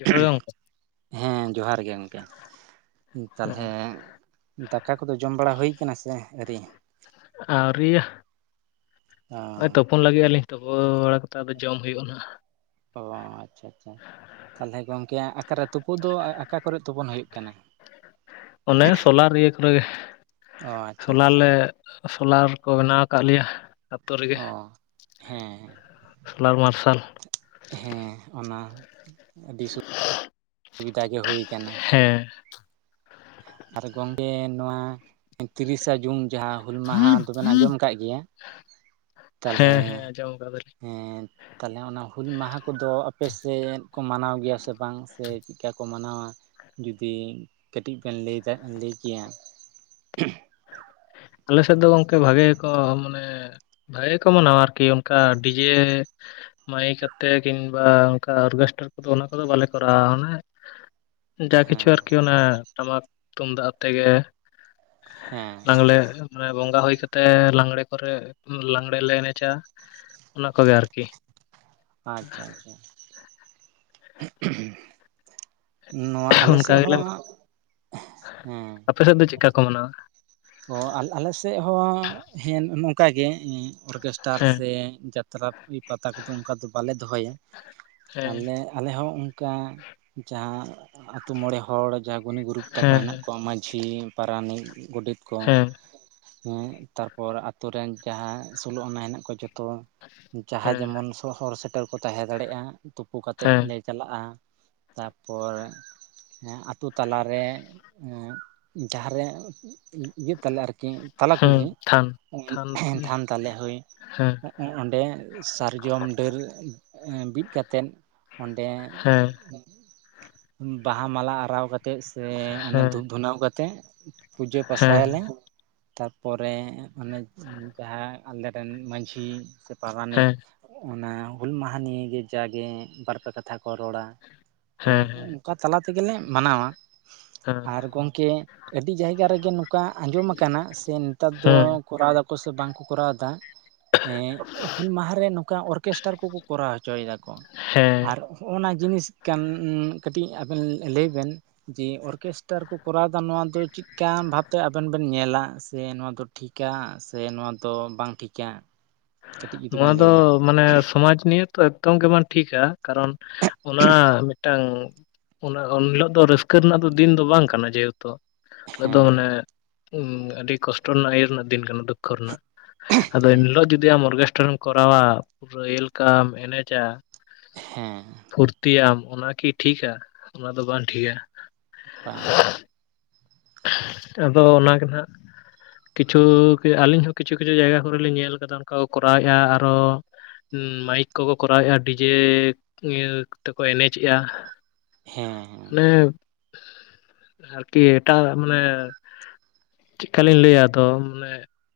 ᱡᱚᱦᱟᱨ ᱜᱮ ᱜᱚᱝᱠᱮ ᱦᱮᱸ ᱡᱚᱦᱟᱨ ᱜᱮ ᱜᱚᱝᱠᱮ᱾ ᱛᱟᱞᱦᱮ ᱫᱟᱠᱟ ᱠᱚᱫᱚ ᱡᱚᱢ ᱵᱟᱲᱟ ᱦᱩᱭ ᱠᱟᱱᱟ ᱥᱮ ᱟᱹᱣᱨᱤ? ᱟᱣᱨᱤᱭᱟ, ᱦᱳᱭ ᱛᱚ ᱚ ᱯᱷᱳᱱ ᱞᱮᱫ ᱜᱤᱭᱟ ᱞᱤᱱᱜ ᱛᱚᱯᱚᱱ ᱞᱟᱹᱜᱤᱫ ᱟᱹᱞᱤᱧ ᱛᱚᱯᱚ ᱵᱟᱲᱟ ᱠᱟᱛᱮᱮᱫ ᱟᱫᱚ ᱡᱚᱢ ᱦᱩᱭᱩᱜᱼᱟ ᱱᱟᱦᱟᱜ᱾ ᱚ ᱟᱪᱪᱷᱟ ᱟᱪᱪᱷᱟ, ᱛᱟᱞᱦᱮ ᱜᱚᱝᱠᱮ ᱚᱟᱨᱮ ᱛᱚᱯᱩᱫᱚ ᱚᱠᱟ ᱠᱚᱨᱮ ᱛᱩᱯᱩᱱ ᱦᱩᱭᱩᱜ ᱠᱟᱱᱟ? ᱚᱱᱮ ᱥᱳᱞᱟᱨ ᱤᱭᱟᱹ ᱠᱚᱨᱮ ᱜᱮ, ᱚ ᱟᱪᱪᱷᱟ ᱥᱳᱞᱟᱨ ᱟᱪᱪᱷᱟ ᱞᱮ ᱥᱳᱞᱟᱨ ᱠᱚ ᱵᱮᱱᱟᱣ ᱠᱟᱫ ᱞᱮᱭᱟ ᱟᱹᱛᱩᱳ ᱨᱮᱜᱮ, ᱚ ᱦᱮᱸ ᱥᱳᱞᱟᱨ ᱢᱟᱨᱥᱟᱞ ᱦᱮᱸ ᱚᱱᱟ ᱟᱹᱰᱤ ᱥᱩ ᱥᱩᱵᱤᱫᱷᱟ ᱜᱮ ᱦᱩᱭ ᱠᱟᱱᱟ ᱾ ᱦᱮᱸ ᱟᱨ ᱜᱚᱝᱠᱮ ᱱᱚᱣᱟ ᱛᱤᱨᱤᱥᱟ ᱡᱩᱱ ᱡᱟᱦᱟ ᱦᱩᱞ ᱢᱟᱦᱟ ᱫᱚᱵᱮᱱ ᱟᱡᱚᱢ ᱠᱟᱫ ᱜᱮᱭᱟ, ᱦᱮᱸ ᱛᱟᱞᱦᱮ ᱦᱮᱸ ᱟᱸᱡᱚᱢ ᱟᱠᱟᱫᱟᱞᱤᱧ [unintelligible] ᱛᱟᱦᱚᱞᱮ ᱚᱱᱟ ᱦᱩᱞ ᱢᱟᱦᱟ ᱠᱚᱫᱚ ᱟᱯᱮ ᱥᱮᱫ ᱠᱚ ᱢᱟᱱᱟᱣ ᱜᱮᱭᱟ ᱥᱮ ᱵᱟᱝ ᱥᱮ ᱪᱮᱫᱠᱟ ᱠᱚ ᱢᱟᱱᱟᱣᱟ? ᱡᱩᱚᱫᱤ ᱠᱟᱹᱴᱤᱡ ᱵᱮᱱ ᱞᱟᱹᱭ ᱠᱮᱭᱟ? ᱟᱞᱮ ᱥᱮᱫ ᱫᱚ ᱜᱚᱢᱠᱮ ᱵᱷᱟᱜᱮ ᱜᱮ ᱠᱚ ᱢᱟᱱᱮ ᱵᱷᱟᱜᱮ ᱜᱮᱠᱚ ᱢᱟᱱᱟᱣᱟ ᱟᱨᱠᱤ ᱚᱱᱠᱟ ᱰᱤᱡᱮ ᱢᱟᱹᱭᱤᱠ ᱠᱟᱛᱮ ᱠᱤᱢᱵᱟ ᱚᱱᱠᱟ ᱚᱨᱜᱮᱥᱴᱟᱨ ᱠᱚᱫᱚ ᱚᱱᱟ ᱠᱚᱫᱚ ᱵᱟᱞᱮ ᱠᱚᱨᱟᱣᱟ ᱚᱱᱮ ᱡᱟ ᱠᱤᱪᱷᱩ ᱦᱮᱸ ᱟᱨᱠᱤ ᱚᱱᱟ ᱴᱟᱢᱟᱠ ᱛᱩᱢᱫᱟᱜ ᱛᱮᱜᱮ ᱦᱮᱸ ᱟᱞᱮ ᱢᱟᱱᱮ ᱵᱚᱸᱜᱟ ᱦᱩᱭ ᱠᱟᱛᱮ ᱞᱟᱜᱽᱬᱮ ᱠᱚᱨᱮ ᱞᱟᱜᱽᱬᱮ ᱞᱮ ᱮᱱᱮᱡᱟ ᱾ ᱚᱱᱟ ᱠᱚᱜᱮ ᱟᱨᱠᱤ, ᱟᱪᱷᱟ ᱟᱪᱷᱟ, ᱱᱚᱣᱟ ᱟᱞᱮ ᱚᱱᱠᱟ ᱥᱮᱫ ᱜᱮᱞᱮ ᱦᱚᱸ, ᱦᱮᱸ ᱟᱯᱮ ᱥᱮᱫ ᱫᱚ ᱪᱤᱫᱠᱟ ᱠᱚ ᱢᱟᱱᱟᱣᱟ? ᱚ ᱟᱞᱮ ᱥᱮᱫ ᱦᱚᱸ ᱦᱮᱸ ᱱᱚᱝᱠᱟ ᱜᱮ ᱚᱨᱜᱮᱥᱴᱟᱨ ᱦᱮᱸ ᱥᱮ ᱡᱟᱛᱨᱟ ᱯᱟᱛᱟ ᱠᱚᱫᱚ ᱚᱱᱠᱟ ᱫᱚ ᱵᱟᱞᱮ ᱫᱚᱦᱚᱭᱟ, ᱦᱮᱸ ᱟᱞᱮ ᱟᱞᱮ ᱦᱚᱸ ᱚᱱᱠᱟ, ᱡᱟᱦᱟᱸ ᱟᱛᱳ ᱢᱚᱬᱮ ᱦᱚᱲ᱾ ᱡᱟ ᱜᱩᱱᱤ ᱜᱩᱨᱩᱵ ᱛᱟᱠᱚ ᱦᱮᱱᱟᱜ ᱦᱮᱸ ᱠᱚᱣᱟ ᱢᱟᱹᱡᱷᱤ ᱯᱟᱨᱟᱱᱤᱠ ᱜᱚᱰᱮᱛ ᱠᱚ᱾ ᱦᱮᱸ ᱦᱮᱸ ᱛᱟᱨᱯᱚᱨ ᱟᱛᱳ ᱨᱮᱱ ᱡᱟᱦᱟᱸ ᱥᱳᱞᱳᱟᱱᱟᱜ ᱦᱮᱱᱟᱜ ᱠᱚᱣᱟ ᱡᱷᱚᱛᱚ᱾ ᱡᱟᱦᱟᱸᱭ ᱦᱮᱸ ᱡᱮᱢᱚᱱ ᱥᱚᱦᱚᱨ ᱥᱮᱴᱮᱨ ᱠᱚ ᱛᱟᱦᱮᱸ ᱫᱟᱲᱮᱭᱟᱜᱼᱟ ᱛᱩᱯᱩ ᱠᱟᱛᱮ ᱦᱮᱸ ᱞᱮ ᱪᱟᱞᱟᱜᱼᱟ ᱛᱟᱯᱚᱨ, ᱦᱮᱸ ᱟᱛᱳ ᱛᱟᱞᱟᱨᱮ ᱡᱟᱦᱟ ᱨᱮ, ᱤᱭᱟᱹᱜ ᱛᱟᱞᱮ ᱟᱨᱠᱤ ᱛᱟᱞᱟ ᱦᱮᱸ ᱠᱩᱞᱦᱤ ᱛᱷᱟᱱ ᱛᱷᱟᱱ ᱛᱷᱟᱱ ᱛᱟᱞᱮ ᱦᱳᱭ᱾ ᱦᱮᱸ ᱚᱸᱰᱮ ᱥᱟᱨᱡᱚᱢ ᱰᱟᱹᱨ ᱵᱤᱫ ᱠᱟᱛᱮᱫ ᱚᱸᱰᱮ ᱦᱮᱸ ᱵᱟᱦᱟ ᱢᱟᱞᱟ ᱟᱨᱟᱣ ᱠᱟᱛᱮᱫ᱾ ᱥᱮ ᱚᱱᱮ ᱦᱮᱸ ᱫᱷᱩᱯ ᱫᱷᱩᱱᱟᱣ ᱠᱟᱛᱮᱫ ᱯᱩᱡᱟᱹ ᱦᱮᱸ ᱦᱮᱸ ᱯᱟᱥᱟᱭᱟᱞᱮ᱾ ᱛᱟᱨᱯᱚᱨᱮ ᱢᱟᱱᱮ ᱡᱟᱦᱟᱸ ᱟᱞᱮᱨᱮᱱ ᱢᱟᱺᱡᱷᱤ ᱥᱮ ᱯᱟᱨᱟᱱᱤᱠ᱾ ᱦᱮᱸ ᱚᱱᱟ ᱦᱩᱞ ᱢᱟᱦᱟ ᱱᱤᱭᱮ ᱡᱟᱜᱮ ᱵᱟᱨᱯᱮ ᱠᱟᱛᱷᱟ ᱠᱚ ᱨᱚᱲᱟ ᱦᱳᱭ᱾ ᱚᱠᱟ ᱛᱟᱞᱟ ᱛᱮᱜᱮᱞᱮ ᱢᱟᱱᱟᱣᱟ ᱦᱮᱸ ᱟᱨ ᱜᱚᱢᱠᱮ ᱟᱹᱰᱤ ᱡᱟᱭᱜᱟ ᱨᱮᱜᱮ, ᱚᱱᱠᱟ ᱟᱡᱚᱢ ᱠᱟᱱᱟ ᱥᱮ ᱱᱮᱛᱟᱨ ᱫᱚ ᱦᱮᱸ ᱠᱚᱨᱟᱣ ᱫᱟᱠᱚ ᱥᱮ ᱵᱟᱝ ᱠᱚ ᱠᱚᱨᱟᱣ ᱫᱟ᱾ ᱦᱮ ᱦᱩᱞ ᱢᱟᱦᱟ ᱨᱮ ᱱᱚᱝᱠᱟ ᱚᱨᱠᱮᱥᱴᱟᱨ ᱠᱚᱠᱚ ᱠᱚᱨᱟᱣ ᱦᱚᱪᱚᱭ ᱫᱟᱠᱚ ᱦᱮᱸ ᱟᱨ, ᱦᱚᱜ-ᱚ ᱱᱟ ᱡᱤᱱᱤᱥ ᱠᱟᱱ ᱠᱟᱹᱴᱤᱡ ᱟᱵᱮᱱ ᱞᱟᱹᱭ ᱵᱮᱱ᱾ ᱡᱮ ᱚᱨᱠᱮᱥᱴᱟᱨ ᱠᱚ ᱠᱚᱨᱟᱣᱮᱫᱟ ᱱᱚᱣᱟ ᱫᱚ ᱪᱮᱫ? ᱪᱤᱠᱟᱱ ᱵᱷᱟᱵᱛᱮ ᱟᱵᱮᱱ ᱵᱮᱱ ᱧᱮᱞᱟ ᱥᱮ ᱱᱚᱣᱟ ᱫᱚ ᱴᱷᱤᱠᱟ ᱥᱮ ᱱᱚᱣᱟ ᱫᱚ ᱵᱟᱝ ᱴᱷᱤᱠᱟ? ᱠᱟᱹᱴᱤᱡ ᱡᱩᱫᱤ ᱱᱚᱣᱟ ᱵᱮᱱ ᱫᱚ ᱞᱟᱹᱭᱟ ᱢᱟᱱᱮ ᱥᱚᱢᱟᱡ ᱱᱤᱭᱟ. ᱛᱚ ᱮᱠᱫᱚᱢ ᱜᱮ ᱵᱟᱝ ᱴᱷᱤᱠᱟ᱾ ᱠᱟᱨᱚᱱ ᱚᱱᱟ ᱢᱤᱫᱴᱟᱝ ᱚᱱᱟ ᱩᱱᱦᱤᱞᱳᱜ ᱫᱚ ᱨᱟᱹᱥᱠᱟᱹ ᱨᱮᱱᱟᱜ ᱫᱚ ᱫᱤᱱ ᱫᱚ ᱵᱟᱝ ᱠᱟᱱᱟ ᱡᱮᱦᱮᱛᱩ ᱦᱤᱞᱳᱜ ᱫᱚ ᱦᱮᱸ ᱢᱟᱱᱮ, ᱦᱚᱸ ᱟᱹᱰᱤ ᱠᱚᱥᱴᱚ ᱨᱮᱱᱟᱜ ᱤᱭᱟᱹ ᱨᱮᱱᱟᱜ ᱫᱤᱱ ᱠᱟᱱᱟ ᱫᱩᱠᱠᱷᱚ ᱨᱮᱱᱟᱜ ᱟᱫᱚ ᱮᱱ ᱦᱮᱸ ᱦᱤᱞᱚᱜ ᱡᱩᱫᱤ? ᱡᱩᱫᱤ ᱟᱢ ᱚᱨᱜᱮᱥᱴᱟᱨᱮᱢ ᱠᱚᱨᱟᱣᱟ ᱯᱩᱨᱟᱹ ᱳᱭᱮᱞᱠᱟᱢ ᱮᱱᱮᱡᱟ᱾ ᱦᱮᱸ, ᱯᱷᱩᱨᱛᱤᱭᱟᱢ ᱚᱱᱟᱠᱤ ᱴᱷᱤᱠᱟ ᱚᱱᱟ ᱫᱚ ᱵᱟᱝ ᱴᱷᱤᱠᱟ᱾ ᱵᱟᱝ ᱵᱟᱝ, ᱟᱫᱚ ᱚᱱᱟ ᱜᱮ ᱱᱟᱜ᱾ ᱠᱤᱪᱷᱩ ᱟᱹᱞᱤᱧ ᱦᱚᱸ ᱠᱤᱪᱷᱩ ᱠᱤᱪᱷᱩ ᱡᱟᱭᱜᱟ ᱠᱚᱨᱮ ᱞᱤᱧ ᱧᱮᱞ ᱠᱟᱫᱟ ᱚᱱᱠᱟ ᱠᱚ ᱠᱚᱨᱟᱣᱮᱫᱼᱟ ᱟᱨᱦᱚ ᱢᱟᱹᱭᱤᱠ ᱠᱚᱠᱚ ᱠᱚᱨᱟᱣᱮᱫᱼᱟ ᱰᱤᱡᱮ, ᱤᱭᱟᱹ ᱛᱮᱠᱚ ᱮᱱᱮᱡᱮᱜᱼᱟ᱾ ᱦᱮᱸᱻ ᱦᱮᱸ, ᱢᱟᱱᱮ, ᱟᱨᱠᱤ ᱮᱴᱟᱜ ᱢᱟᱱᱮ ᱪᱮᱜᱽᱠᱟᱞᱤᱧ ᱞᱟᱹᱭᱟ ᱟᱫᱚ ᱢᱟᱱᱮ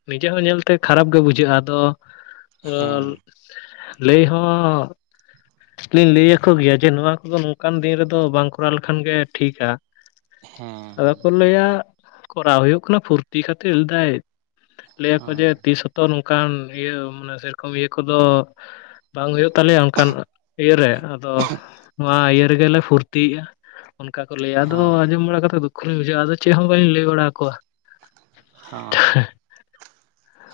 ᱱᱤᱡᱟᱹ ᱦᱚᱸ ᱧᱮᱞᱛᱮ ᱠᱷᱟᱨᱟᱯ ᱜᱮ ᱵᱩᱡᱷᱟᱹᱜᱼᱟ ᱟᱫᱚ ᱟᱨ ᱦᱮᱸ ᱞᱟᱹᱭ ᱦᱚᱸ ᱞᱤᱧ ᱞᱟᱹᱭ ᱟᱠᱚ ᱜᱮᱭᱟ ᱡᱮ ᱱᱚᱣᱟ ᱠᱚᱫᱚ ᱱᱚᱝᱠᱟᱱ ᱫᱤᱱ ᱨᱮᱫᱚ ᱵᱟᱝ ᱠᱚ, ᱠᱚᱨᱟᱣ ᱞᱮᱠᱷᱟᱱ ᱜᱮ ᱴᱷᱤᱠᱟ ᱦᱮᱸ ᱟᱫᱚ ᱠᱚ, ᱞᱟᱹᱭᱟ ᱠᱚᱨᱟᱣ ᱦᱩᱭᱩᱜ ᱠᱟᱱᱟ ᱯᱷᱩᱨᱛᱤ ᱠᱷᱟᱹᱛᱤᱨ ᱞᱮᱫᱟᱭ ᱞᱟᱹᱭᱟᱠᱚ ᱡᱮ ᱦᱮᱸ ᱛᱤᱥ ᱛᱚ ᱱᱚᱝᱠᱟᱱ ᱤᱭᱟᱹ ᱢᱟᱱᱮ ᱥᱮᱨᱚᱠᱚᱢ ᱤᱭᱟᱹ ᱠᱚᱫᱚ, ᱵᱟᱝ ᱦᱩᱭᱩᱜ ᱛᱟᱞᱮᱭᱟ ᱚᱱᱠᱟᱱ ᱤᱭᱟᱹᱨᱮ ᱟᱫᱚ ᱱᱚᱣᱟ ᱤᱭᱟᱹ ᱨᱮᱜᱮᱞᱮ ᱯᱷᱩᱨᱛᱤᱭᱮᱫᱼᱟ᱾ ᱚᱱᱠᱟ ᱠᱚ ᱞᱟᱹᱭᱟ ᱟᱫᱚ ᱦᱮᱸ ᱟᱸᱡᱚᱢ ᱵᱟᱲᱟ ᱠᱟᱛᱮ ᱫᱩᱠᱷᱚ ᱞᱤᱧ ᱵᱩᱡᱷᱟᱹᱣᱟ, ᱟᱫᱚ ᱪᱮᱜᱽ ᱦᱚᱸ ᱵᱟᱹᱞᱤᱧ ᱞᱟᱹᱭ ᱵᱟᱲᱟ ᱟᱠᱚᱣᱟ᱾ ᱦᱚᱸ,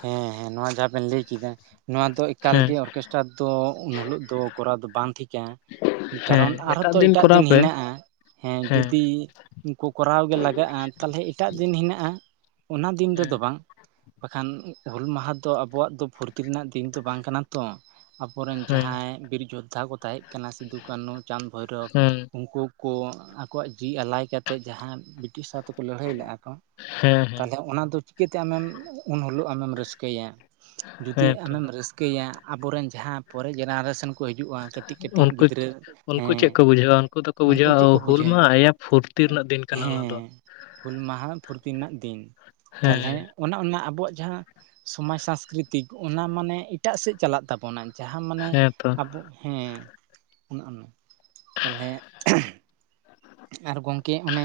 ᱦᱮᱸ ᱦᱮᱸ ᱱᱚᱣᱟ ᱡᱟᱦᱟᱸ ᱵᱮᱱ ᱞᱟᱹᱭ ᱠᱮᱫᱟ? ᱱᱚᱣᱟ ᱫᱚ ᱮᱠᱟᱞ ᱦᱮᱸ ᱜᱮ ᱚᱨᱠᱮᱥᱴᱟᱨ ᱫᱚ ᱩᱱ ᱦᱤᱞᱳᱜ ᱫᱚ ᱠᱚᱨᱟᱣ ᱫᱚ ᱵᱟᱝ ᱴᱷᱤᱠᱟ᱾ ᱦᱮᱸ ᱠᱟᱨᱚᱱ ᱟᱨᱦᱚᱸ ᱛᱚ ᱮᱴᱟᱜ ᱠᱚᱨᱟᱣ ᱫᱤᱱ ᱯᱮ ᱦᱮᱱᱟᱜᱼᱟ ᱦᱮᱸ ᱡᱩᱫᱤ ᱩᱱ ᱠᱚ ᱠᱚᱨᱟᱣ ᱜᱮ ᱞᱟᱜᱟᱜᱼᱟ ᱛᱟᱦᱚᱞᱮ ᱮᱴᱟᱜ ᱫᱤᱱ ᱦᱮᱱᱟᱜᱼᱟ᱾ ᱚᱱᱟ ᱫᱤᱱ ᱦᱮᱸ ᱨᱮᱫᱚ ᱵᱟᱝ᱾ ᱠᱷᱟᱱ ᱦᱩᱞ ᱢᱟᱦᱟ ᱫᱚ ᱟᱵᱚᱣᱟᱜ ᱫᱚ ᱯᱷᱩᱨᱛᱤ ᱨᱮᱱᱟᱜ ᱫᱤᱱ ᱫᱚ ᱵᱟᱝ ᱠᱟᱱᱟ ᱛᱚ ᱟᱵᱚᱨᱮᱱ ᱦᱮᱸ ᱡᱟᱦᱟᱸᱭ ᱵᱤᱨ ᱡᱳᱫᱽᱫᱷᱟ ᱠᱚ ᱛᱟᱦᱮᱸᱜ ᱠᱟᱱᱟ ᱥᱤᱫᱩ, ᱠᱟᱹᱱᱩ, ᱪᱟᱸᱫᱽ, ᱵᱷᱳᱭᱨᱳᱚᱵᱽ ᱦᱮᱸ ᱩᱱᱠᱩ ᱠᱩ ᱟᱠᱚᱣᱟᱜ ᱡᱤᱣᱤ ᱟᱞᱟᱭ ᱠᱟᱛᱮᱫ ᱡᱟᱦᱟᱸ ᱵᱤᱴᱤᱥ ᱥᱟᱶ ᱛᱮᱠᱚ ᱞᱟᱹᱲᱦᱟᱹᱭ ᱞᱮᱜᱟ ᱠᱚ ᱦᱮᱸ ᱦᱮᱸ ᱛᱟᱦᱚᱞᱮ ᱚᱱᱟᱫᱚ ᱪᱤᱠᱟᱹᱛᱮ ᱟᱢᱮᱢ ᱩᱱ ᱦᱤᱞᱳᱜ ᱟᱢᱮᱢ ᱨᱟᱹᱥᱠᱟᱹᱭᱟ? ᱡᱩᱫᱤ ᱦᱮᱸ ᱛᱚ ᱟᱢᱮᱢ ᱨᱟᱹᱥᱠᱟᱹᱭᱟ ᱟᱵᱚᱨᱮᱱ ᱡᱟᱦᱟᱸ ᱯᱚᱨᱮ ᱡᱮᱱᱟᱨᱮᱥᱚᱱ ᱠᱚ ᱦᱤᱡᱩᱜᱼᱟ ᱠᱟᱹᱴᱤᱡ ᱠᱟᱹᱴᱤᱡ ᱩᱱᱠᱩ ᱜᱤᱫᱽᱨᱟᱹ ᱩᱱᱠᱩ ᱦᱮᱸ ᱪᱮᱜᱽ ᱠᱚ ᱵᱩᱡᱷᱟᱹᱣᱟ ᱩᱱᱠᱩ ᱫᱚᱠᱚ ᱵᱩᱡᱷᱟᱹᱣᱟ ᱪᱮᱫ ᱠᱚ ᱦᱩᱞᱢᱟ ᱵᱩᱡᱷᱟᱹᱣᱟ ᱮᱭᱟ ᱯᱷᱩᱨ ᱛᱤ ᱨᱮᱱᱟᱜ ᱫᱤᱱ ᱠᱟᱱᱟ ᱚᱱᱟ ᱫᱚ ᱦᱮᱸ ᱦᱩᱞ ᱢᱟᱦᱟ ᱯᱷᱩᱨᱛᱤ ᱨᱮᱱᱟᱜ ᱫᱤᱱ ᱛᱟᱞᱚᱞᱮ ᱦᱮᱸ ᱚᱱᱟ ᱚᱱᱟ ᱟᱵᱚᱣᱟᱜ ᱡᱟᱦᱟᱸ ᱥᱚᱢᱟᱡ ᱥᱟᱝᱥᱠᱨᱤᱛᱤᱠ ᱚᱱᱟ ᱢᱟᱱᱮ ᱮᱴᱟᱜ ᱥᱮᱫ ᱪᱟᱞᱟᱜ ᱛᱟᱵᱚᱱᱟ ᱡᱟᱦᱟᱸ ᱢᱟᱱᱮ ᱦᱮᱸ ᱛᱚ ᱟᱵᱚ ᱦᱮᱸ ᱚᱱᱮ ᱚᱱᱟ ᱛᱟᱦᱚᱞᱮ ᱟᱨ ᱜᱚᱝᱠᱮ ᱚᱱᱮ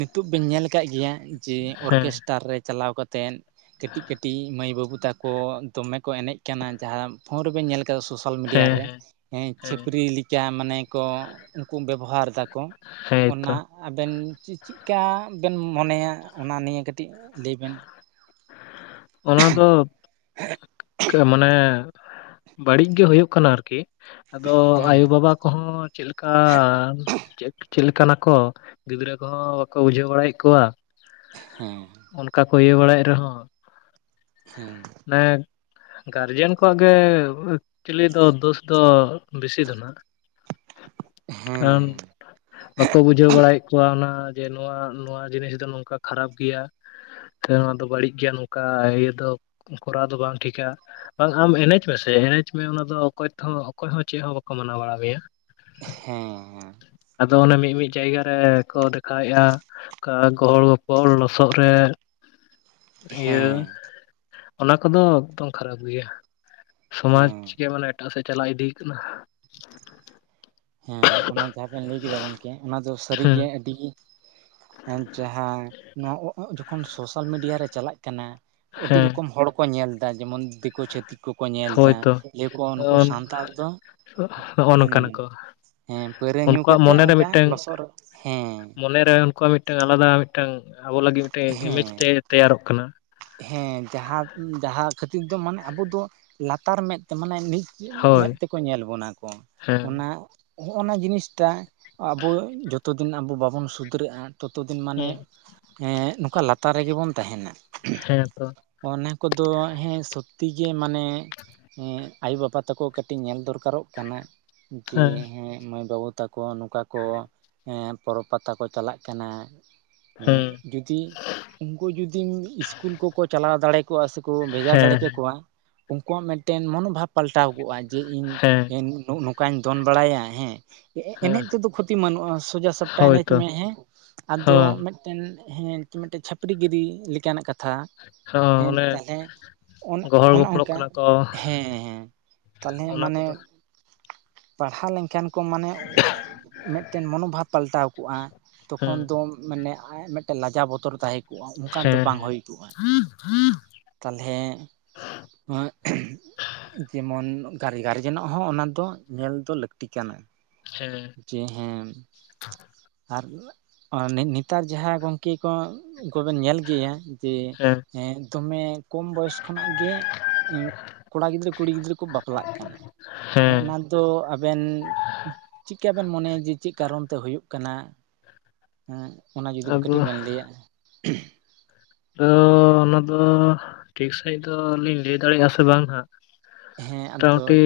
ᱱᱤᱛᱚᱜ ᱵᱮᱱ ᱧᱮᱞ ᱠᱟᱜ ᱜᱮᱭᱟ ᱡᱮ ᱦᱮᱸ ᱚᱨᱠᱮᱥᱴ ᱛᱟᱨ ᱨᱮ ᱪᱟᱞᱟᱣ ᱠᱟᱛᱮᱱ ᱠᱟᱹᱴᱤᱡ ᱠᱟᱹᱴᱤᱡ ᱢᱟᱹᱭ ᱵᱟᱹᱵᱩ ᱛᱟᱠ ᱠᱚ ᱫᱚᱢᱮ ᱠᱚ ᱮᱱᱮᱡ ᱠᱟᱱᱟ ᱡᱟᱦᱟᱸ ᱯᱷᱳᱱ ᱨᱮᱵᱮᱱ ᱧᱮᱞ ᱟᱠᱟᱫᱟ ᱥᱩᱥᱩ ᱥᱳᱥᱟᱞ ᱢᱤᱰᱤᱭᱟ ᱦᱮᱸ ᱨᱮ ᱦᱮᱸ ᱦᱮᱸ ᱪᱷᱟᱹᱯᱨᱤ ᱞᱮᱠᱟ ᱢᱟᱱᱮ ᱠᱚ ᱩᱱᱠᱩ ᱵᱮᱵᱚᱦᱟᱨ ᱮᱫᱟᱠᱚ ᱦᱮᱸᱛᱚ ᱚᱱᱟ ᱟᱵᱮᱱ ᱪᱮ ᱪᱮᱠᱟ ᱵᱮᱱ ᱢᱚᱱᱮᱭᱟ? ᱚᱱᱟ ᱱᱤᱭᱟᱹ ᱠᱟᱹᱴᱤᱡ ᱞᱟᱹᱭ ᱵᱮᱱ ᱚᱱᱟ ᱫᱚ ᱠᱮ ᱢᱟᱱᱮ ᱵᱟᱹᱲᱤᱡ ᱜᱮ ᱦᱩᱭᱩᱜ ᱠᱟᱱᱟ ᱟᱨᱠᱤ ᱟᱫᱚ ᱦᱩᱸ ᱟᱭᱳᱼᱵᱟᱵᱟ ᱠᱚᱦᱚᱸ ᱪᱮᱞᱮᱠ ᱠᱟᱱ ᱪᱮ ᱪᱮᱫ ᱞᱮᱠᱟᱱᱟᱠᱚ ᱜᱤᱫᱽᱨᱟᱹ ᱠᱚᱦᱚᱸ ᱵᱟᱠᱚ ᱵᱩᱡᱷᱟᱹᱣ ᱵᱟᱲᱟᱭᱮᱫ ᱠᱚᱣᱟ ᱦᱮᱸ ᱚᱱᱠᱟ ᱠᱚ ᱤᱭᱟᱹ ᱵᱟᱲᱟᱭᱮᱜᱽ ᱨᱮᱦᱚᱸ ᱦᱮᱱ ᱮᱜ ᱜᱟᱨᱡᱮᱱ ᱠᱚᱣᱟᱜ ᱜᱮ ᱮᱠᱪᱩᱞᱤ ᱫᱳᱥ ᱫᱚ ᱵᱮᱥᱤ ᱫᱚ ᱱᱟᱜ ᱠᱷᱟᱱ ᱦᱮᱸ ᱵᱟᱠᱚ ᱵᱩᱡᱷᱟᱹᱣ ᱵᱟᱲᱟᱭᱮᱫ ᱠᱚᱣᱟ ᱚᱱᱟ ᱡᱮ ᱱᱚᱣᱟ ᱱᱚᱣᱟ ᱡᱤᱱᱤᱥ ᱫᱚ ᱱᱚᱝᱠᱟ ᱠᱷᱟᱨᱟᱯ ᱜᱮᱭᱟ ᱥᱮ ᱱᱚᱣᱟ ᱫᱚ ᱵᱟᱹᱲᱤᱡ ᱜᱮᱭᱟ ᱱᱚᱝᱠ ᱠᱟ ᱤᱭᱟᱹ ᱫᱚ ᱠᱚᱨᱟᱣ ᱫᱚ ᱵᱟᱝ ᱴᱷᱤᱠᱟ ᱵᱟᱝᱠᱷᱟᱱ ᱮᱱᱮᱡ ᱢᱮᱥᱮ ᱮᱱᱮᱡ ᱢᱮ ᱚᱱᱟ ᱫᱚ ᱚᱠᱚᱭ ᱛᱚᱦᱚᱸ ᱚᱠᱚᱭ ᱦᱚᱸ ᱪᱮᱫ ᱦᱚᱸ ᱵᱟᱠᱚ ᱢᱟᱱᱟᱣ ᱵᱟᱲᱟ ᱢᱮᱭᱟ ᱦᱮᱸ ᱦᱮᱸ ᱟᱫᱚ ᱚᱱᱮ ᱢᱤᱫ ᱢᱤᱫ ᱡᱟᱭᱜᱟ ᱨᱮ ᱠᱚ ᱫᱮᱠᱷᱟᱣᱮᱜᱼᱟ ᱠᱟ ᱜᱚᱦᱚᱲ ᱜᱚᱯᱚᱲ ᱞᱚᱥᱚᱫ ᱨᱮ ᱤᱭᱟᱹ ᱦᱮᱸ ᱚᱱᱟ ᱠᱚᱫᱚ ᱮᱠᱫᱚᱢ ᱠᱷᱟᱨᱟᱯ ᱜᱮᱭᱟ ᱥᱚᱢᱟᱡᱽ ᱦᱮᱸ ᱜᱮ ᱢᱟᱱᱮ ᱮᱴᱟᱜ ᱥᱮᱫ ᱪᱟᱞᱟᱣ ᱤᱫᱤ ᱠᱟᱱᱟ ᱦᱮᱸ ᱚᱱᱟ ᱡᱟᱦᱟᱸ ᱵᱮᱱ ᱞᱟᱹᱭ ᱠᱮᱫᱟ ᱜᱚᱝᱠᱮ ᱚᱱᱟ ᱫᱚ ᱦᱮᱸ ᱥᱟᱹᱨᱤᱜᱮ ᱟᱹᱰᱤᱜᱤ ᱮ ᱡᱟᱦᱟᱸ ᱱᱚᱣᱟ ᱜ ᱜ ᱡᱚᱠᱷᱚᱱ ᱥᱳᱥᱟᱞ ᱢᱤᱰᱤᱭᱟ ᱨᱮ ᱪᱟᱞᱟᱜ ᱠᱟᱱᱟ ᱟᱹᱰᱤ ᱦᱮᱸ ᱨᱚᱠᱚᱢ ᱦᱚᱲ ᱠᱚ ᱧᱮᱞ ᱫᱟ ᱡᱮᱢᱚᱱ ᱫᱮᱠᱩ ᱪᱷᱟᱛ ᱛᱤ ᱠᱚᱠᱚ ᱧᱮᱞ ᱫᱟ ᱦᱳᱭᱛᱚ ᱞᱟᱹᱭᱠᱚ ᱩᱱᱩᱠᱩ ᱥᱟᱱᱛᱟᱲ ᱫᱚᱸ ᱱᱚᱜᱼᱚ ᱦᱩᱸ ᱱᱚᱝᱠᱟᱱᱟ ᱠᱚ ᱦᱮᱸ ᱯᱟᱹᱣᱨᱟᱹ ᱧᱩ ᱩᱱᱠᱩᱣᱟᱜ ᱠᱟᱛᱮᱫ ᱚᱱᱠᱟ ᱞᱚᱥᱚᱫ ᱨᱮ ᱦᱮᱸ ᱢᱚᱱᱮ ᱨᱮ ᱩᱱᱠᱩᱣᱟᱜ ᱢᱤᱫᱴᱟᱝ ᱟᱞᱟᱫᱟ ᱢᱤᱫᱴᱟᱝ ᱟᱵᱚ ᱞᱟᱹᱜᱤᱫ ᱢᱤᱫᱴᱟᱝ ᱤᱢᱮᱡᱽ ᱦᱮᱸ ᱛᱮ ᱛᱮᱭᱟᱨᱚᱜ ᱠᱟᱱᱟ ᱦᱮᱸ ᱡᱟᱦᱟᱸ ᱡᱟᱦᱟᱸ ᱠᱷᱟᱹᱛᱤᱨ ᱫᱚ ᱢᱟᱱᱮ ᱟᱵᱚ ᱫᱚ ᱞᱟᱛᱟᱨ ᱢᱮᱫ ᱛᱮ ᱢᱟᱱᱮ ᱱᱤᱪ ᱪᱤᱫ ᱦᱳᱭ ᱢᱮᱫ ᱛᱮᱠᱚ ᱧᱮᱞ ᱵᱚᱱᱟ ᱠᱚ ᱦᱮᱸ ᱚᱱᱟ ᱦᱚᱜᱚ ᱱᱟ ᱡᱤᱱᱤᱥᱴᱟ ᱟᱵᱚ ᱡᱚᱛᱚ ᱫᱤᱱ ᱟᱵᱚ ᱵᱟᱵᱚᱱ ᱥᱩᱫᱷᱨᱟᱹᱜᱼᱟ ᱛᱚᱛᱚ ᱫᱤᱱ ᱢᱟᱱᱮ ᱦᱮᱸ ᱮᱜ ᱱᱚᱝᱠᱟ ᱞᱟᱛᱟᱨ ᱨᱮᱜᱮ ᱵᱚᱱ ᱛᱟᱦᱮᱱᱟ ᱦᱮᱸ ᱛᱚ ᱚᱱᱟ ᱠᱚᱫᱚ ᱦᱮᱸ ᱥᱚᱛᱛᱤ ᱜᱮ ᱢᱟᱱᱮ ᱮᱜ ᱟᱭᱳᱼᱵᱟᱵᱟ ᱛᱟᱠᱚ ᱠᱟᱹᱴᱤᱡ ᱧᱮᱞ ᱫᱚᱨᱠᱟᱨᱚᱜ ᱠᱟᱱᱟ ᱡᱮ ᱦᱮᱸ ᱢᱟᱹᱭ ᱵᱟᱹᱵᱩ ᱛᱟᱠᱚ ᱱᱚᱝᱠᱟ ᱠᱚ ᱯᱚᱨᱚᱵᱽ ᱯᱟᱛᱟ ᱠᱚ ᱪᱟᱞᱟᱜ ᱠᱟᱱᱟ ᱦᱮᱸ ᱡᱩᱫᱤ ᱩᱱᱠᱩ ᱡᱩᱫᱤᱢ ᱤᱥᱠᱩᱞ ᱠᱚᱠᱚ ᱪᱟᱞᱟᱣ ᱫᱟᱲᱮ ᱠᱚᱜ-ᱟ ᱥᱮᱠᱚ ᱵᱷᱮᱡᱟ ᱫᱟᱲᱮ ᱦᱮᱸ ᱠᱮᱠᱚᱣᱟ ᱩᱱᱠᱩᱣᱟᱜ ᱢᱮᱫᱴᱮᱱ ᱢᱚᱱᱳᱵᱷᱟᱵᱽ ᱯᱟᱞᱴᱟᱣ ᱠᱚᱜᱼᱟ ᱡᱮ ᱤᱧ ᱦᱮᱸ ᱱᱚᱝᱠᱟᱧ ᱫᱚᱱ ᱵᱟᱲᱟᱭᱟ ᱦᱮᱸ ᱦᱮᱸ ᱮᱱᱮᱡ ᱛᱮᱫᱚ ᱠᱷᱚᱛᱤ ᱢᱟᱹᱱᱩᱜᱼᱟ ᱥᱳᱡᱷᱟ ᱥᱟᱯᱴᱟ ᱦᱳᱭ ᱮᱱᱮᱡ ᱛᱚ ᱢᱮ ᱦᱮᱸ ᱟᱫᱚ ᱦᱚᱸ ᱛᱮᱱ ᱦᱮᱸ ᱠᱤ ᱢᱤᱫᱴᱮᱱ ᱪᱷᱟᱹᱯᱲᱤ ᱜᱤᱨᱤ ᱞᱮᱠᱟᱱᱟᱜ ᱠᱟᱛᱷᱟ ᱠᱟᱛᱷᱟ ᱦᱚᱸ ᱦᱮᱸ ᱚᱱᱮ ᱛᱟᱦᱚᱞᱮ ᱜᱚᱦᱚᱲ ᱚᱱᱮ ᱜᱚᱯᱚᱲᱚᱜ ᱚᱱᱠᱟ ᱠᱟᱱᱟ ᱠᱚ ᱦᱮᱸ ᱦᱮᱸ ᱛᱟᱞᱦᱮ ᱚᱱᱟ ᱢᱟᱱᱮ ᱠᱚᱫᱚ ᱯᱟᱲᱦᱟᱣ ᱞᱮᱱᱠᱷᱟᱱ ᱠᱚ ᱢᱟᱱᱮ ᱢᱮᱴᱮᱱ ᱢᱚᱱᱳᱵᱷᱟᱵᱽ ᱯᱟᱞᱴᱟᱣ ᱠᱚᱜᱼᱟ ᱛᱚᱠᱷᱚᱱ ᱦᱮᱸ ᱫᱚ ᱢᱟᱱᱮ ᱟᱭᱟᱜ ᱢᱮᱫᱴᱮᱱ ᱞᱟᱡᱟᱣ ᱵᱚᱛᱚᱨ ᱛᱟᱦᱮᱸ ᱠᱚᱜᱼᱟ ᱚᱱᱠᱟᱱ ᱫᱚ ᱦᱮᱸ ᱵᱟᱝ ᱦᱮᱸ ᱦᱳᱭ ᱠᱚᱜᱼᱟ ᱛᱟᱞᱦᱮ ᱱᱚᱣᱟ ᱡᱮᱢᱚᱱ ᱜᱟᱨ ᱜᱟᱨᱡᱮᱱᱚᱱᱟᱜ ᱦᱚᱸ ᱚᱱᱟ ᱫᱚ ᱧᱮᱞ ᱫᱚ ᱞᱟᱹᱠᱛᱤ ᱠᱟᱱᱟ ᱦᱮᱸ ᱡᱮ ᱦᱮᱸ ᱟᱨ ᱱᱤ ᱱᱤᱛᱟᱨ ᱡᱟᱦᱟᱸ ᱜᱚᱝᱠᱮ ᱠᱚ ᱠᱚᱵᱮᱱ ᱧᱮᱞ ᱜᱮᱭᱟ ᱡᱮ ᱦᱮᱸ ᱮ ᱫᱚᱢᱮ ᱠᱚᱢ ᱵᱚᱭᱚᱥ ᱠᱷᱚᱱᱟᱜ ᱜᱮ ᱠᱚᱲᱟ ᱜᱤᱫᱽᱨᱟᱹ ᱠᱩᱲᱤ ᱜᱤᱫᱽᱨᱟᱹ ᱠᱚ ᱵᱟᱯᱞᱟᱜ ᱠᱟᱱᱟ ᱦᱮᱸ ᱛᱚ ᱟᱵᱮᱱ ᱪᱤᱠᱟᱹ ᱵᱮᱱ ᱢᱚᱱᱮᱭᱟ ᱡᱮ ᱪᱮᱫ ᱠᱟᱨᱚᱱ ᱛᱮ ᱦᱩᱭᱩᱜ ᱠᱟᱱᱟ ᱦᱮᱸ ᱚᱱᱟ ᱡᱩᱫᱤ ᱟᱫᱚ ᱠᱟᱹᱴᱤᱡ ᱵᱮᱱ ᱞᱟᱹᱭᱟᱜᱼᱟ ᱟᱫᱚ ᱚᱱᱟ ᱫᱚ ᱴᱷᱤᱠ ᱥᱟᱺᱦᱤᱡ ᱫᱚᱞᱤᱧ ᱞᱟᱹᱭ ᱫᱟᱲᱮᱭᱟᱜᱼᱟ ᱥᱮ ᱵᱟᱝ ᱦᱟᱜ ᱦᱮᱸ ᱟᱫᱚ ᱢᱚᱴᱟᱢᱚᱴᱤ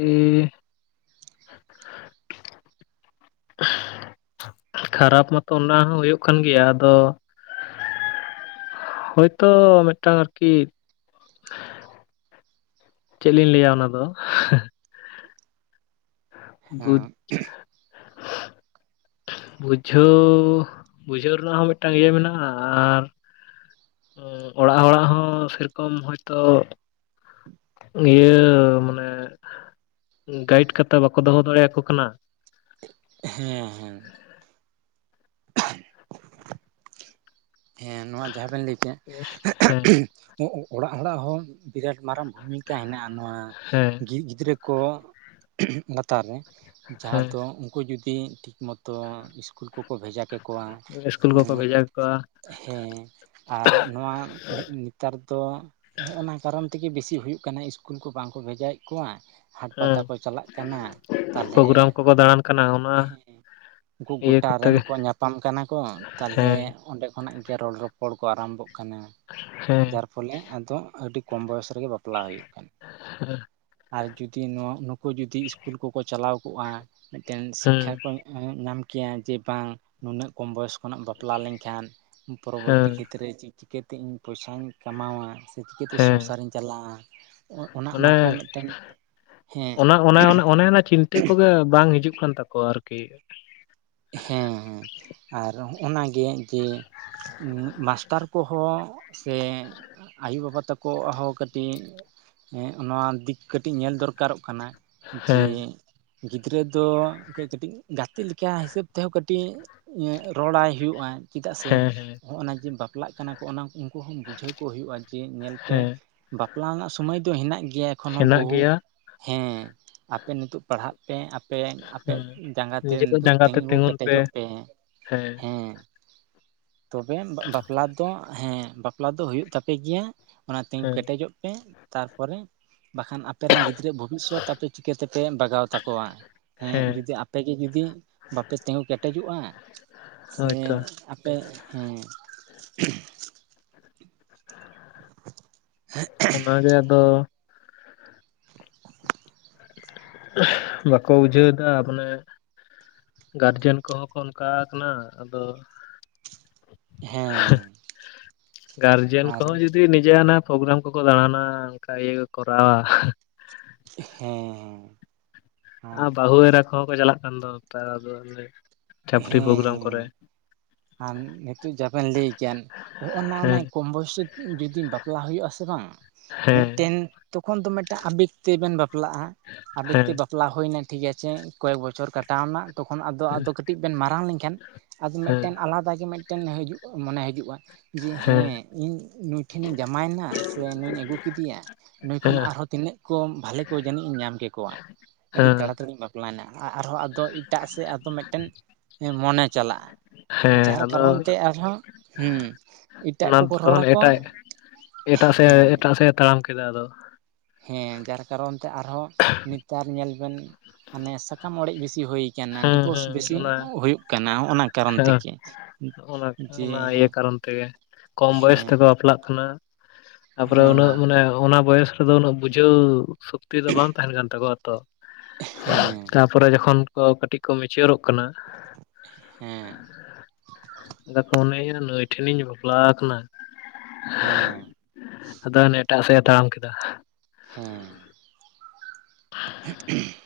ᱮ ᱠᱷᱟᱨᱟᱯ ᱢᱟᱛᱚ ᱚᱱᱟ ᱦᱚᱸ ᱦᱩᱭᱩᱜ ᱠᱟᱱ ᱜᱮᱭᱟ ᱟᱫᱚ ᱦᱳᱭᱛᱳ ᱢᱤᱫᱴᱟᱝ ᱟᱨᱠᱤ ᱪᱮᱫ ᱞᱤᱧ ᱞᱟᱹᱭᱟ ᱚᱱᱟ ᱫᱚ ᱵᱩᱡᱽ ᱦᱮᱸ [unintelligible] ᱵᱩᱡᱷᱟᱹᱣ ᱵᱩᱡᱷᱟᱹᱣ ᱨᱮᱱᱟᱜ ᱦᱚᱸ ᱢᱤᱫᱴᱟᱝ ᱤᱭᱟᱹ ᱢᱮᱱᱟᱜᱼᱟ ᱟᱨ ᱚᱲᱟᱜ ᱦᱚᱲᱟᱜ ᱦᱚᱸ ᱥᱮᱨᱚᱠᱚᱢ ᱦᱚᱭᱛᱳ ᱤᱭᱟᱹ ᱢᱟᱱᱮ ᱜᱟᱭᱤᱰ ᱠᱟᱛᱮ ᱵᱟᱠᱚ ᱫᱚᱦᱚ ᱫᱟᱲᱮᱭᱟᱠᱚ ᱠᱟᱱᱟ ᱦᱮᱸ ᱦᱮᱸ [inaudible] ᱦᱮᱸ ᱱᱚᱣᱟ ᱡᱟᱦᱟᱸ ᱵᱮᱱ ᱞᱟᱹᱭ ᱠᱮᱫ ᱦᱮᱸ ᱚᱲᱟᱜ ᱦᱚᱲᱟᱜ ᱦᱚᱸ ᱵᱤᱨᱟᱴ ᱢᱟᱨᱟᱝ ᱵᱷᱩᱢᱤ ᱠᱟ ᱦᱮᱱᱟᱜᱼᱟ ᱱᱚᱣᱟ ᱦᱮᱸ ᱜᱤᱫᱽᱨᱟᱹ ᱠᱚ ᱞᱟᱛᱟᱨ ᱨᱮ ᱡᱟᱦᱟᱸ ᱦᱮᱸ ᱫᱚ ᱩᱱᱠᱩ ᱡᱩᱫᱤ ᱴᱷᱤᱠ ᱢᱚᱛᱚ ᱤᱥᱠᱩᱞ ᱠᱚᱠᱚ ᱵᱷᱮᱡᱟ ᱠᱮ ᱠᱚ ᱠᱚᱣᱟ ᱤᱥᱠᱩᱞ ᱩ [unintelligible] ᱦᱮᱸ ᱟᱨ ᱱᱚᱣᱟ ᱱᱮᱛᱟᱨ ᱫᱚ ᱦᱮᱜᱼ ᱚᱱᱟ ᱠᱟᱨᱚᱱ ᱛᱮᱜᱮ ᱵᱮᱥᱤ ᱦᱩᱭᱩᱜ ᱠᱟᱱᱟ ᱤᱥᱠᱩᱞ ᱠᱚ ᱵᱟᱝ ᱠᱚ ᱵᱷᱮᱡᱟᱭᱮᱫ ᱠᱚᱣᱟ ᱦᱟᱴ ᱦᱮᱸ ᱯᱟᱛᱟ ᱠᱚ ᱪᱟᱞᱟᱜ ᱠᱟᱱᱟ ᱛᱟᱦᱚᱞᱮ ᱯᱨᱳᱜᱨᱟᱢ ᱠᱚᱠᱚ ᱫᱟᱬᱟᱱ ᱠᱟᱱᱟ ᱚᱱᱟ ᱦᱮᱸ ᱦᱮᱸ ᱩᱝᱠᱩ ᱤᱭᱟᱹ ᱜᱚᱴᱟ ᱠᱚᱛᱮ ᱨᱮᱱ ᱜᱮ ᱠᱚ ᱧᱟᱯᱟᱢ ᱠᱟᱱᱟ ᱠᱚ ᱛᱟᱦᱚᱞᱮ ᱦᱮᱸ ᱚᱸᱰᱮ ᱠᱷᱚᱱᱟᱜ ᱜᱮ ᱨᱚᱲ ᱨᱚᱯᱚᱲ ᱠᱚ ᱟᱨᱟᱢᱵᱚᱜ ᱠᱟᱱᱟ ᱦᱮᱸ ᱡᱟᱨ ᱯᱷᱚᱞᱮ ᱟᱫᱚ ᱟᱹᱰᱤ ᱠᱚᱢ ᱵᱚᱭᱚᱥ ᱨᱮᱜᱮ ᱵᱟᱯᱞᱟ ᱦᱩᱭᱩᱜ ᱠᱟᱱᱟ ᱟᱨ ᱡᱩᱫᱤ ᱱᱚᱣᱟ ᱱᱩᱠᱩ ᱡᱩᱫᱤ ᱥᱠᱩᱞ ᱠᱚᱠᱚ ᱪᱟᱞᱟᱣ ᱠᱚᱜᱼᱟ ᱢᱤᱫᱴᱮᱱ ᱦᱮᱸ ᱥᱤᱠᱠᱷᱟ ᱠᱚ ᱧᱟᱢ ᱠᱮᱭᱟ ᱡᱮ ᱵᱟᱝ ᱱᱩᱱᱟᱹᱜ ᱠᱚᱢ ᱵᱚᱭᱚᱥ ᱠᱷᱚᱱᱟᱜ ᱵᱟᱯᱞᱟ ᱞᱮᱱᱠᱷᱟᱱ ᱯᱚᱨᱚᱵᱚᱨᱛᱤ ᱦᱮᱸ ᱠᱷᱮᱛᱨᱮ ᱪᱮᱜ ᱪᱤᱠᱟᱹᱛᱤᱧ ᱯᱚᱭᱥᱟᱧ ᱠᱟᱢᱟᱣᱟ ᱾ ᱥᱮ ᱪᱤᱠᱟᱹᱛᱮ ᱦᱮᱸ ᱥᱚᱝᱥᱟᱨᱤᱧ ᱪᱟᱞᱟᱣᱟ, ᱚᱜ ᱚᱱᱚ ᱚᱱᱟ ᱢᱟᱱᱮ ᱠᱚ ᱢᱮᱜᱴᱮᱱ ᱚᱱᱟ ᱚᱱᱮ ᱚᱱᱟ ᱚᱱ ᱚᱱᱮ ᱚᱱᱟ ᱪᱤᱱ ᱤᱴᱟᱹ ᱠᱚᱜᱮ ᱵᱟᱝ ᱦᱤᱡᱩᱜ ᱠᱟᱱ ᱛᱟᱠᱚᱣᱟ ᱟᱨᱠᱤ ᱾ ᱦᱮᱸ ᱦᱮᱸ ᱟᱨ ᱦᱚᱜᱼᱱᱟ ᱜᱮ ᱡᱮ ᱩᱸᱜ, ᱢᱟᱥᱴᱟᱨ ᱠᱚᱦᱚᱸ ᱥᱮ ᱟᱭᱳ ᱵᱟᱵᱟ ᱛᱟᱠ ᱚᱣᱟᱜ ᱦᱚ ᱠᱟᱹᱴᱤᱡ ᱮᱸᱜ ᱱᱚᱣᱟ ᱫᱤᱠ ᱠᱟᱹᱴᱤᱜ ᱧᱮᱞ ᱫᱚᱨᱠᱟᱨᱚᱜ ᱠᱟᱱᱟ ᱾ ᱡᱮ ᱦᱮᱸ ᱜᱤᱫᱽᱨᱟᱹ ᱫᱚ ᱠᱟᱹ ᱠᱟᱹᱴᱤᱡ ᱜᱟᱛᱮᱜ ᱞᱤᱠᱟᱭ ᱦᱤᱥᱟᱹᱵ ᱛᱮᱦᱚᱸ ᱠᱟᱹᱴᱤᱡ ᱨᱚᱲᱟᱭ ᱦᱩᱭᱩᱜᱼᱟ ᱾ ᱪᱤᱫᱟᱜ ᱥᱮ ᱦᱮᱸ ᱦᱮᱸ ᱦᱚᱸᱜᱼᱱᱟ ᱡᱮ ᱵᱟᱯᱞᱟᱜ ᱠᱟᱱᱟ ᱠᱚ ᱚᱱᱟ ᱩᱝᱠᱩ ᱦᱚᱸ ᱵᱩᱡᱷᱟᱹᱣ ᱠᱚ ᱦᱩᱭᱩᱜᱼᱟ, ᱡᱮ ᱧᱮᱞ ᱯᱮ ᱦᱮᱸ ᱵᱟᱯᱞᱟ ᱨᱮᱱᱟᱜ ᱥᱳᱢᱚᱭ ᱫᱚ ᱦᱮᱱᱟᱜ ᱜᱮᱭᱟ ᱮᱠᱷᱚᱱ ᱦᱚᱸ ᱦᱮᱱᱟᱜ ᱵᱩᱦᱩ ᱜᱮᱭᱟ ᱾ ᱦᱮᱸ, ᱟᱯᱮ ᱱᱤᱛᱚᱜ ᱯᱟᱲᱦᱟᱜ ᱯᱮ ᱟᱯᱮ ᱦᱮᱸ ᱟᱯᱮᱭᱟᱜ ᱡᱟᱸᱜᱟ ᱛᱮ ᱱᱤᱡᱮ ᱠᱚ ᱱᱤᱛᱚᱜ ᱡᱟᱸᱜᱟ ᱛᱮ ᱛᱤᱸᱜᱩ ᱛᱤᱸᱜᱩᱱ ᱠᱮᱴᱮᱡᱚᱜ ᱯᱮ ᱾ ᱦᱮᱸ ᱾ ᱛᱚᱵᱮ ᱵᱟᱯᱞᱟ ᱫᱚ ᱦᱮᱸ ᱵᱟᱯᱞᱟ ᱫᱚ ᱦᱩᱭᱩᱜ ᱛᱟᱯᱮ ᱜᱮᱭᱟ ᱾ ᱚᱱᱟ ᱛᱤᱸᱜᱩ ᱦᱮᱸ ᱠᱮᱴᱮᱡᱚᱜ ᱯᱮ ᱛᱟᱨᱯᱚᱨᱮ ᱵᱟᱠᱷᱟᱱ ᱟᱯ ᱟᱯᱮ ᱨᱮᱱ ᱜᱤᱫᱽᱨᱟᱹᱣᱟᱜ ᱵᱷᱚᱵᱤᱥᱥᱚᱛ ᱟᱯᱮ ᱪᱤᱠᱟᱹᱛᱮ ᱯᱮ ᱵᱟᱜᱟᱣ ᱛᱟᱠᱚᱣᱟ ᱾ ᱮᱸᱜ, ᱦᱮᱸ ᱡᱩᱫᱤ ᱟᱯᱮ ᱜᱮ ᱡᱩᱫᱤ ᱵᱟᱯᱮ ᱛᱤᱸᱜᱳ ᱠᱮᱴᱮᱡᱚᱜᱼᱟ [inaudible] ᱥᱮ ᱦᱳᱭᱛᱚ ᱟᱯᱮ, ᱦᱮᱸ [inaudible] ᱚᱱᱟᱜᱮ ᱟᱫᱚ ᱵᱟᱠᱚ ᱵᱩᱡᱷᱟᱹᱣ ᱮᱫᱟ, ᱢᱟᱱᱮ ᱜᱟᱨᱡᱮᱱ ᱠᱚᱦᱚᱸ ᱠᱚ ᱚᱱᱠᱟᱣ ᱟᱠᱟᱱᱟ ᱾ ᱟᱫᱚ ᱦᱮᱸ [unintelligible] ᱜᱟᱨᱡᱮᱱ ᱟᱨ ᱠᱚᱦᱚᱸ ᱡᱩᱫᱤ ᱱᱤᱡᱮ ᱟᱱᱟ ᱯᱨᱳᱜᱨᱟᱢ ᱠᱚᱠᱚ ᱫᱟᱬᱟᱱᱟ ᱚᱱᱠᱟ ᱤᱭᱟᱹ ᱠᱚ ᱠᱚᱨᱟᱣᱟ ᱾ ᱦᱮᱸᱻ ᱟᱨ ᱵᱟᱹᱦᱩ ᱮᱨᱟ ᱠᱚᱦᱚᱸ ᱠᱚ ᱪᱟᱞᱟᱜ ᱠᱟᱱ ᱫᱚ ᱱᱮᱛᱟᱨ ᱟᱫᱚ ᱚᱱᱮ ᱪᱷᱟᱯᱨᱤ ᱯᱨᱳᱜᱨᱟᱢ ᱠᱚᱨᱮ ᱾ ᱟᱱ ᱱᱤᱛᱚᱜ ᱡᱟᱵᱮᱱ ᱞᱟᱹᱭ ᱠᱮᱜ-ᱟ ᱦᱚᱜᱼᱱᱟ ᱚᱱᱮ ᱦᱮᱸ ᱠᱚᱢ ᱵᱚᱭᱥᱤ ᱨᱮ ᱡᱩᱫᱤ ᱵᱟᱯᱞᱟ ᱦᱩᱭᱩᱜ-ᱟ ᱥᱮ ᱵᱟᱝ ᱦᱮᱸ ᱾ ᱢᱤᱫᱴᱮᱱ ᱛᱚᱠᱷᱚᱱ ᱫᱚ ᱢᱮᱫᱴᱟᱜ ᱟᱵᱮᱠ ᱛᱮᱵᱮᱱ ᱵᱟᱯᱞᱟᱜᱼᱟ ᱾ ᱟᱵᱮᱠ ᱛᱮ ᱦᱮᱸ ᱵᱟᱯ ᱵᱟᱯᱞᱟ ᱦᱳᱭ ᱮᱱᱟ ᱴᱷᱤᱠ ᱟᱪᱷᱮ, ᱠᱚᱭᱮᱠ ᱵᱚᱪᱷᱚᱨ ᱠᱟᱴᱟᱣ ᱮᱱᱟ ᱛᱚᱠᱷᱚᱱ ᱟᱫᱚ ᱟᱫᱚ ᱠᱟᱹᱴᱤᱡ ᱵᱮᱱ ᱢᱟᱨᱟᱝ ᱞᱮᱱᱠᱷᱟᱱ ᱟᱫᱚ ᱢᱮᱫ ᱦᱮᱸ ᱟᱞᱟᱫᱟ ᱜᱮ ᱢᱮᱫᱴᱮᱱ ᱦᱟᱹᱡᱩᱜ ᱢᱚᱱᱮ ᱦᱤᱡᱩᱜᱼᱟ ᱾ ᱡᱮ ᱦᱮᱸ ᱤᱧ ᱱᱩᱭ ᱴᱷᱮᱱᱤᱧ ᱡᱟᱢᱟᱭᱮᱱᱟ ᱥᱮ ᱱᱩᱭᱤᱧ ᱟᱹᱜᱩ ᱠᱤᱫᱤᱭᱟ ᱱᱩᱭ ᱠᱷᱚᱱ ᱦᱮᱸ ᱟᱨᱦᱚᱸ ᱛᱤᱱᱟᱹᱜ ᱠᱚᱢ ᱵᱷᱟᱞᱮ ᱠᱚ ᱡᱟᱹᱱᱤᱡ ᱤᱧ ᱧᱟᱢ ᱠᱮᱠᱚᱣᱟ ᱾ ᱟᱹᱰᱤ ᱛᱟᱲᱟ ᱦᱮᱸ ᱛᱟᱹᱲᱤᱧ ᱵᱟᱯ ᱵᱟᱯᱞᱟᱭᱱᱟ, ᱟ ᱟᱨᱦᱚᱸ ᱟᱫᱚ ᱤᱴᱟᱜ ᱥᱮᱜ ᱟᱫᱚ ᱢᱮᱫᱴᱮᱱ ᱢᱚᱱᱮ ᱪᱟᱞᱟᱜᱼᱟ ᱾ ᱦᱮᱸ ᱟᱫᱚ ᱦᱮᱸ ᱮᱴᱟᱜ ᱚᱱᱟ ᱠᱚᱠᱚ ᱫᱚ ᱨᱚᱲ ᱛᱚᱠᱷᱚᱱ ᱟᱠᱚᱣᱟ ᱮᱴᱟᱜ ᱮᱴᱟᱜ ᱥᱮᱜ ᱦᱮᱸ ᱮᱴᱟᱜ ᱥᱮᱜ ᱮ ᱛᱟᱲᱟᱢ ᱠᱮᱫᱟ ᱟᱫᱚ ᱾ ᱦᱮᱸ ᱡᱟᱨ ᱠᱟᱨᱚᱱ ᱛᱮ ᱟᱨᱦᱚᱸ ᱱᱤᱛᱟᱨ ᱧᱮᱞ ᱵᱮᱱ ᱦᱟᱱᱮ ᱥᱟᱠᱟᱢ ᱚᱲᱮᱡ ᱵᱮᱥᱤ ᱦᱩᱭ ᱠᱟᱱᱟ ᱦᱩᱸ ᱰᱤᱵᱳᱨᱥ ᱦᱩᱸ ᱵᱮᱥᱤ ᱚᱱᱟ ᱦᱩᱭᱩᱜ ᱠᱟᱱᱟ ᱾ ᱱᱚᱜ-ᱱᱟ ᱦᱮᱸ, ᱚᱱᱟ ᱚᱱᱟ ᱤᱭᱟᱹ ᱦᱮᱸ ᱠᱟᱨᱚᱱ ᱛᱮᱜᱮ ᱠᱚᱢ ᱵᱚᱭᱚᱥ ᱦᱮᱸ ᱛᱮᱠᱚ ᱵᱟᱯᱞᱟᱜ ᱠᱟᱱᱟ ᱾ ᱛᱟᱯᱚᱨᱮ ᱩᱱᱟᱹᱜ ᱦᱮᱸ ᱢᱟᱱᱮ ᱚᱱᱟ ᱵᱚᱭᱮᱥ ᱨᱮᱫᱚ ᱩᱱᱟᱹᱜ ᱵᱩᱡᱷᱟᱹᱣ ᱥᱚᱠᱛᱤ ᱫᱚ ᱵᱟᱝ ᱛᱟᱦᱮᱱ ᱠᱟᱱ ᱛᱟᱠᱚᱣᱟ ᱛᱚ ᱾ ᱮᱜᱼᱦᱮᱸ ᱯᱚᱨᱮ ᱡᱚᱠᱷᱚᱱ ᱠᱚ ᱠᱟᱹᱴᱤᱡ ᱠᱚ ᱢᱤᱪᱭᱚᱨᱚᱜ ᱠᱟᱱᱟᱼᱼ ᱦᱮᱸ [inaudible] ᱱᱩᱭ ᱱᱩᱭ ᱴᱷᱮᱱᱤᱧ ᱵᱟᱯᱞᱟ ᱟᱠᱟᱱᱟ᱾ ᱦᱩᱸ ᱟᱫᱚ ᱚᱱᱮ ᱮᱴᱟᱜ ᱥᱮᱫ ᱮ ᱛᱟᱲᱟᱢ ᱠᱮᱫᱟ᱾ ᱦᱮᱸ [unintelligible] [unintelligible]